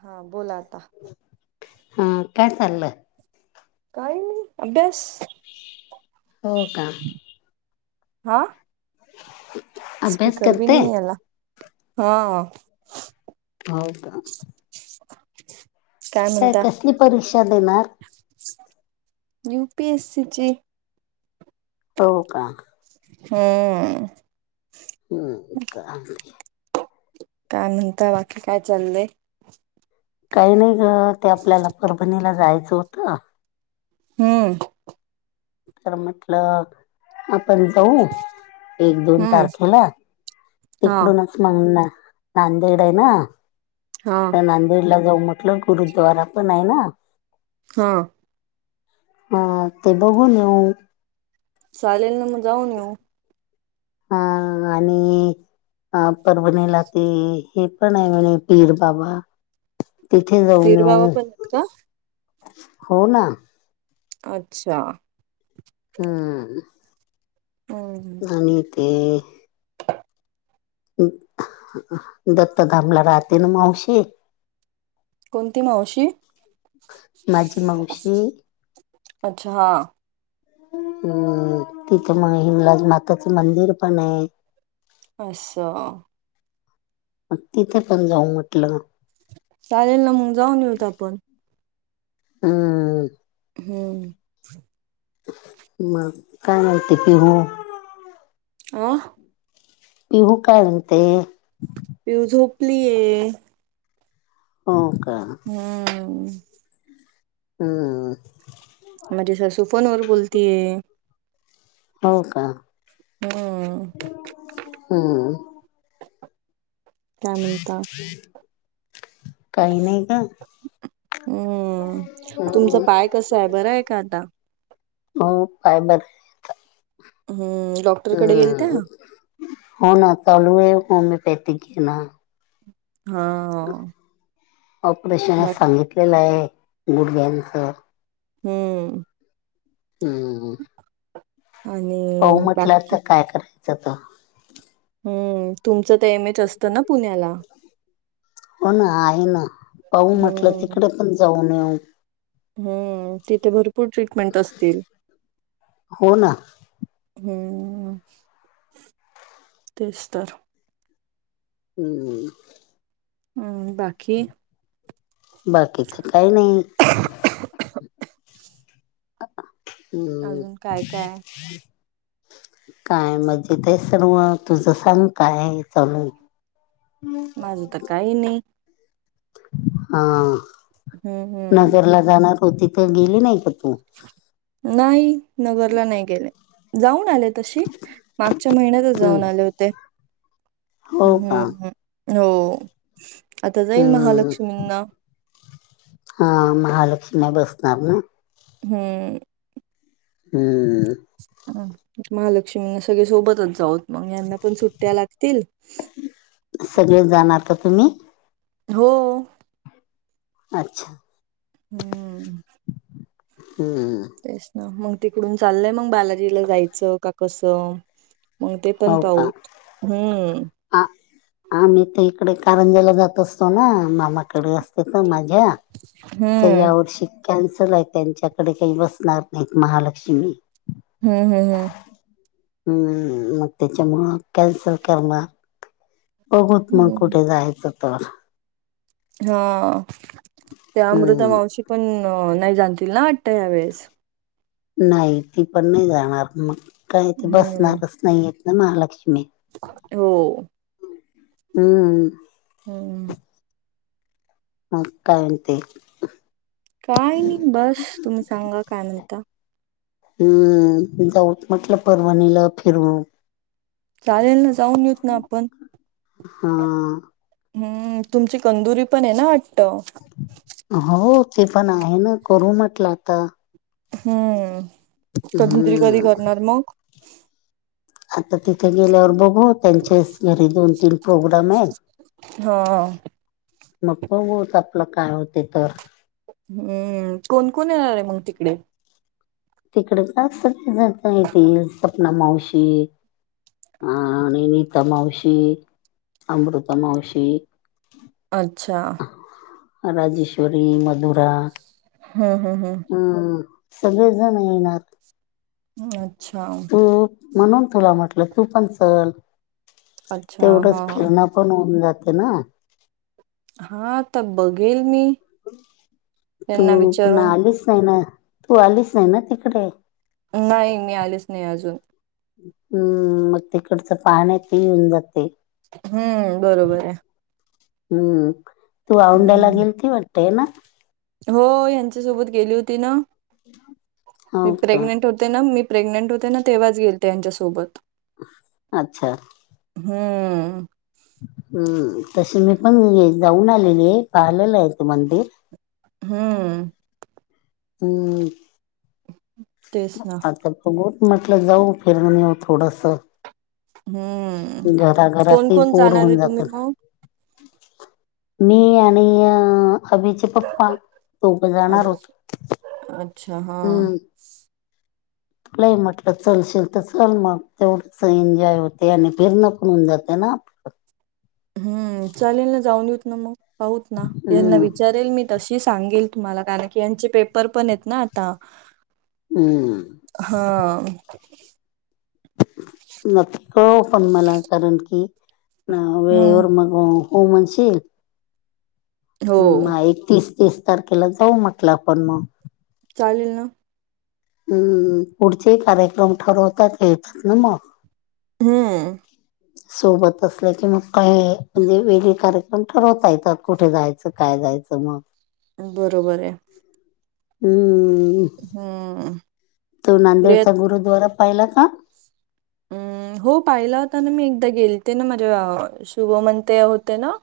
हा बोला आता हा कायसल काही नाही अभ्यास हो का हा ह स्पीकर भी नाहीला हा हो का [unintelligible] काय कसली परीक्षा देणार यु पीएस सीची हो का हा हम् का काय म्हणता बाकी काय चाललंय काही नाही ग ते आपल्याला परभणीला जायचं होतं हम्म म्हटला आपण जाऊ एक दोन हम्म तारखेला हा तिकडूनच मग नांदेड आहे ना हा आ नांदेडला जाऊ म्हटलं गुरुद्वारा पण आहे ना हा ह ते बघून येऊ चालेल ना मग जाऊन येऊ हा आणि ह परवणीला ते हे पण आहे म्हणजे पीर बाबा तिथे जाऊन पीर बाबा येऊ पण आहेत का हो ना अच्छा हम्म हम्म आणि ते दत्तधामला रात्रीन मावशी कोणती मावशी माझी मावशी अच्छा हा अम तिथे मग हिमलाज माताचं मंदिर पण आहे अच्छा मग तिथे पण जाऊ म्हटलं चालेल ना मग जाऊन येऊत आपण हम हम्म मग काय माहिती कि हो अ पिऊू कायते पिऊ झोपलीय हो का हम्म हा माझी सासूफोन वर बोलतीय हो का हम्म हम् काय म्हणता काही नाही का हम्म तुमचं हम्म पाय कससा आहे बरं आहे का आता हो काय बरं हम्म ल हम्म हो ना लूय होमिओपॅथिक घे ना हा ऑपरेशन बाक सांगितलेलं आहे गुडघ्यांचं हम्म हो हो पा आणि म्हटल्या बाकी तर काय करायचं तर हम्म तुमचं तर एम एच असतं ना पुण्याला हो ना आहे ना पाहू म्हटलं हम्म तिकडे पण जाऊन येऊ हम्म तिथे भरपूर ट्रीटमेंट असतील हो ना हम्म तेच तर हम्म बाकी बाकीथ काही नाही हम्म अजून काय काय काय मजजेत आहेच तर म तुझं सांग काय आहे चालून माझं तर काही नाही हा हम्म हम्म नगरला जाणार होती तर गेली नाही का तू नाही नगरला नाही गेले जाऊन आले तशी मागच्या महिन्यातच हम्म जाऊन आले होते हो का हम्म हम् हो आता जाईल महालक्ष्मींना ह महालक्ष्मी बसणार ना ह हम् ह महालक्ष्मीना सगळे सोबतच जाऊत मग यांना पण सुट्ट्या लागतील सगळेजण आता तुम्ही हो अच्छा हम्म हम् ह तेच ना मग तिकडून चाललंय मग बालाजीला जायचं का कसं. मग ते पण पाहू हम्म हा आा मी तर इकडे कारंजाला जात असतो ना मामाकडे असते तर माझ्या तर हम्म यावर्षी कॅन्सल आहे त्यांच्याकडे काही बसणार नाहीत महालक्ष्मी हम्म हम् हम् हम्म मग त्याच्यामुळ कॅन्सल करणार. बघूत मग हम्म कुठे जायचं तर हा त्या अमृता हम्म, मावशी पण नाही जातीन ना वाटतं या वेळेस नाही ती पण नाही जाणार मग काय ते हम्म बसणारच नाही येत ना महालक्ष्मी हो हम्म हमम म काय ते काय नाही बस तुम्ही सांगा काय नणता हम्म जाऊत म्हटलं परवाणीला फिरवून चालेल ना जाऊन यत ना आपण हा हम्म तुमची कंदुरी पण आहे ना वाटत हो ते पण आहे ना करू म्हटलं आता हम्म कधून तरी कधी हम्म करणार मग आता तिथे गेल्यावर बघू त्यांच्या घरी दोन तीन प्रोग्राम आहेत हा मग बघत आपलं काय होते तर हम्म कोण कोण येणार आहे मग तिकडे तिकडं का? सगळजण येतील सपना मावशी नैनिता मावशी अमृता मावशी अच्छा राजेश्वरी मदुरा हम हम हम हम् सगळेच जण येणार. अच्छा म्हणून तुला म्हटलं तू पण चल अच्छा तेवढंच हा फिरणं. कोण उम जाते ना हा तर बघेल मी तू त्यांना पुन्हा विचारून आलीस नाही ना तू आलीस नाही ना तिकडे नाही मी आलेच नाही अजून हम्म मग तिकडचं पाहण आहे ते येऊन जाते. हम्म बरोबर आहे. हम्म तू औंड्याला हम्म गेलीती वाटतेय ना हो यांच्या सोबत गेली होती ना मी हो का प्रेग्नेंट होते. मी प्रेग्नेंट होते ना तेव्हाच गेल त्यांच्यासोबत अच्छा हम्म हम्म तशी मी पण जाऊन आलेली आहे पाहिलेलं आहे मंदिर हम् हम् तेच ना आता गोट म्हटलं जाऊ फिरून येऊ थोडंसं हम्म कोण घराघरात कोण बोर जाणार होऊन आहे जात तुम्ही मग? मी आणि अ अभिचे पप्पा सोप जाणार अच्छ होत अच्छा हा. हम्म तुलाही म्हटलं चलशील तर चल मग तेवढंच एन्जॉय होते आणि फिरणं होऊन जाते ना, हम्म चालेल ना जाऊन येऊत ना मग पाहत ना यांना हम्म विचारेल मी तशी सांगेल तुम्हाला कारण की यांचे पेपर पण आहेत ना आता, हम्म हा न कळव पण मला कारण की हम्म वेळेवर मग, हो हो म्हणशील, हो हम् एकतीस तीस तारखेला जाऊ म्हटलं आपण मग, चालेल ना, हम्म पुढचे कार्यक्रम ठरवतायेत ना मग, हम्म सोबत असल्या की मग काय म्हणजे वेगळी कारक पण ठरवता येतात कुठे जायचं काय जायचं मग, बरोबर आहे. हम्म हम् तो नांदेडचा गुरुद्वारा पाहिला का? हम् हो पाहिला होता ना मी एकदा गेलते ना माझ्या शुभमनते होते ना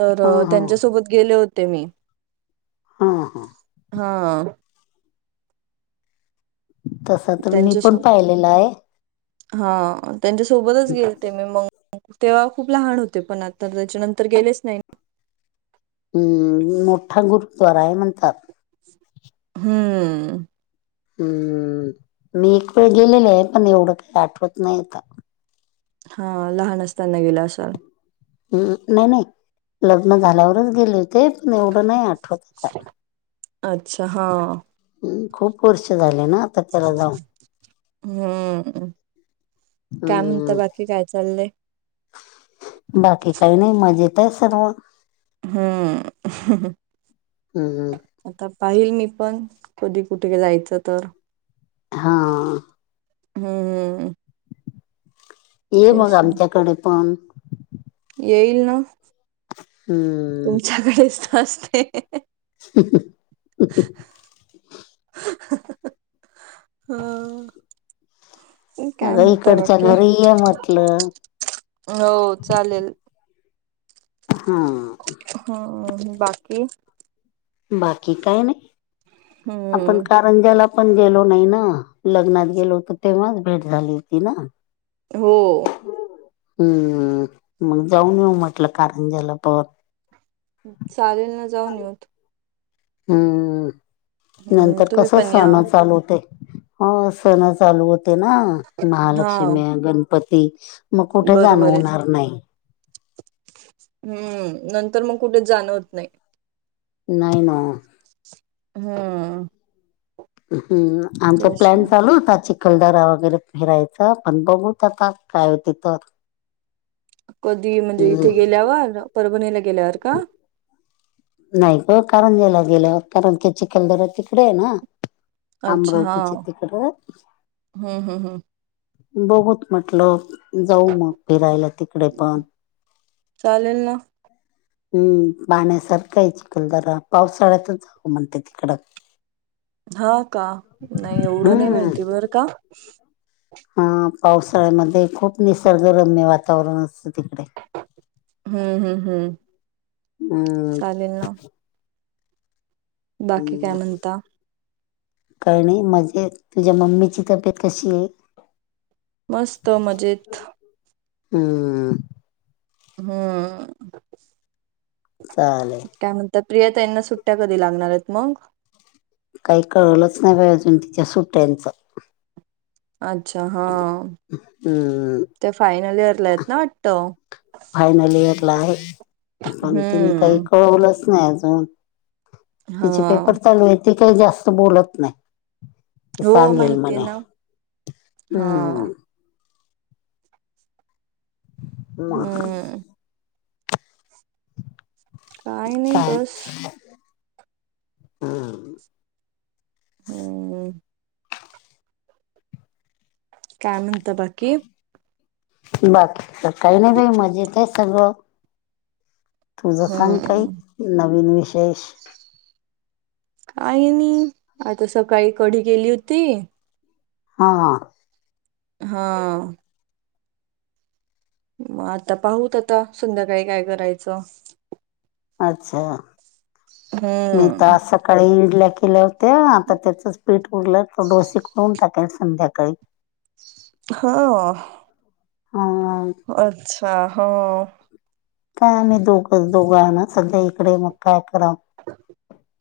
तर हा हा त्यांच्यासोबत गेले होते मी हम ह हा तस तर मी पण पाहिलेलं आहे. हा त्यांच्या सोबतच गेलते मी मग तेव्हा खूप लहान होते पण आता, तर त्याच्यानंतर गेलेच नाही. हम् मोठा गुरुद्वारा आहे म्हणतात, हम्म हम्म मी एक वेळ गेलेले आहे पण एवढं काही आठवत नाहीत. हा लहान असताना गेलं असाल, हम् नाही नाही लग्न झाल्यावरच गेले होते पण एवढं नाही आठवत आता, अच्छा हा, ह् खूप वर्ष झाले ना, त्याला जाऊन हम्म, काय म्हणत हम्म बाकी काय चाललंय, बाकी काही नाही मजेत आहे सर्व, हम्म, हम् हम आता पाहिल मी पण कधी कुठे जायचं तर, हा, हम्म हम, ये मग ना. आमच्याकडे पण, येईल ना, हम्म, तुमच्याकडेच ना असते, [unintelligible] हा, अग ईकडच्या घरी ये म्हटलं, हो चालेल, हां हम बाकी बाकी काय नाही आपण हं, का रंजाला पण गेलो नाही ना लग्नात गेलो होत तेव्हाच भेट झाली होती ना हो हम्म मग जाऊन येऊ म्हटलं कारण ज्याला प चालेल ना जाऊन ये होत हम्म हम्म नंतर तुम्ही कस पण या सहणं चालूते हो सण चालू होते ना हा महालक्ष्मी गणपती मग कुठे बरोबर आहे जाणवणार नाही हम्म नंतर मग कुठेच जाण होत नाही नाहीयन हा हम्म आमचा प्लॅन ना चालू होता कलदरावर वगैरे फिरायचं पण बघू आता काय हो त तर कधी म्हणजे हम्म इथे गेल्यावर परभणीला गेल्यावर का नाही ग कारंजीला गेलं कारं ते चिखलदरा तिकडे आहे ना अच्छा हा अमरावतीच्या तिकडे हम्म हम्म हम्म, बहुत मतलब, जाऊ मग फिरायला तिकडे पण, चालेल ना हम्म पाण्यासारखा आहे चिकलदरा पावसाळ्यातच, हो म्हणते तिकड, हा का नाही एवढं नाही हम्म माहिती बर का, हा पावसाळ्यामध्ये खूप निसर्गरम्य वातावरण असतं तिकडे, हम्म हम्म हम्म ह चालेल ना बाकी काय ह म्हणता कारणे म्हजे तुझ्या मम्मीची तब्येत कशी आहे मस्त मजेत हम हम चाले काय म्हणतात प्रिया त्यांना सुट्ट्या कधी लागणार आहेत मग काही कळलंच नाही बा अजून तिच्या सुट्ट्यांचं अच्छा हा हम्म त्या फायनल इयरला आहेत ना आटत फायनल इयरला आहे पण तिने काही हम्म कळवलंच नाही अजून हा तिचे पेपर चालू आहे ती काही जास्त बोलत नाही हो सांगेल माहितीय मणे ना हा हम्म मग हम्म काही नाही काय बस हम हम काय म्हणताय बाकी बाकी काही नाही बाई मजेत आहे सगळं तुझ सांग काही हम्म नवीन विशेष आहेई न आता सकाळी कढी गेली होती हा हा मग आता पाहूत आता संध्याकाळी काय करायचं अच्छा मी हम्म आसा सकाळी इडल्या केल्या होत्या आता त्याचंच पीठ उरलं तर डोसे करून टाकेल संध्याकाळी हा हो अच्छा हा काय आम्ही दोघेच दोघ आहे ना सध्या मग इकडे काय कराव.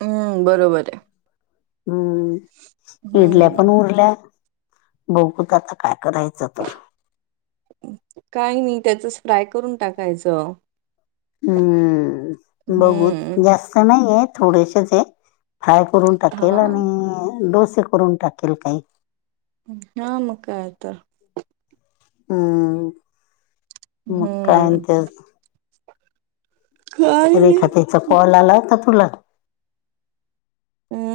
हम्म बरोबर आहे हम्म इडल्या पण हम्म उरल्या बघकुत आता काय करायचं चतर काही नाही त्याच फ्राय करून टाकायचं हम्म बघू हम्म जास्त नाही आहे थोडेसेच आहे फ्राय करून हा टाकेल आणि डोसे करून टाकेल काही हा मग काय तर हम्म काय हम्म म्हणते अजून काही रेखा नाही त्याचा कॉल आलाय का तुला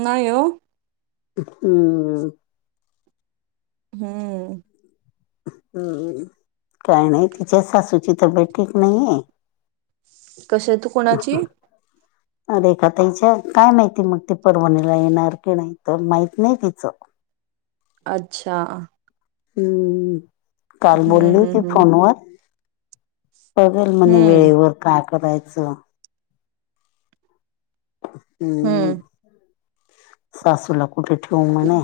नाही हो हम्म हम्म हम्म काय नाही तिच्या सासूची तब्येत ठीक नाहीये कसे तू कोणाची रेखा ताई च काय माहिती मग ती परभणीला येणार की नाही तर माहीत नाही तीच अच्छा हम्म काय हम्म बोलली हम्म ती हम्म फोनवर बघल म्हणे हम्म वेळेवर काय करायचं हम्म सासूला कुठे ठेव म्हणे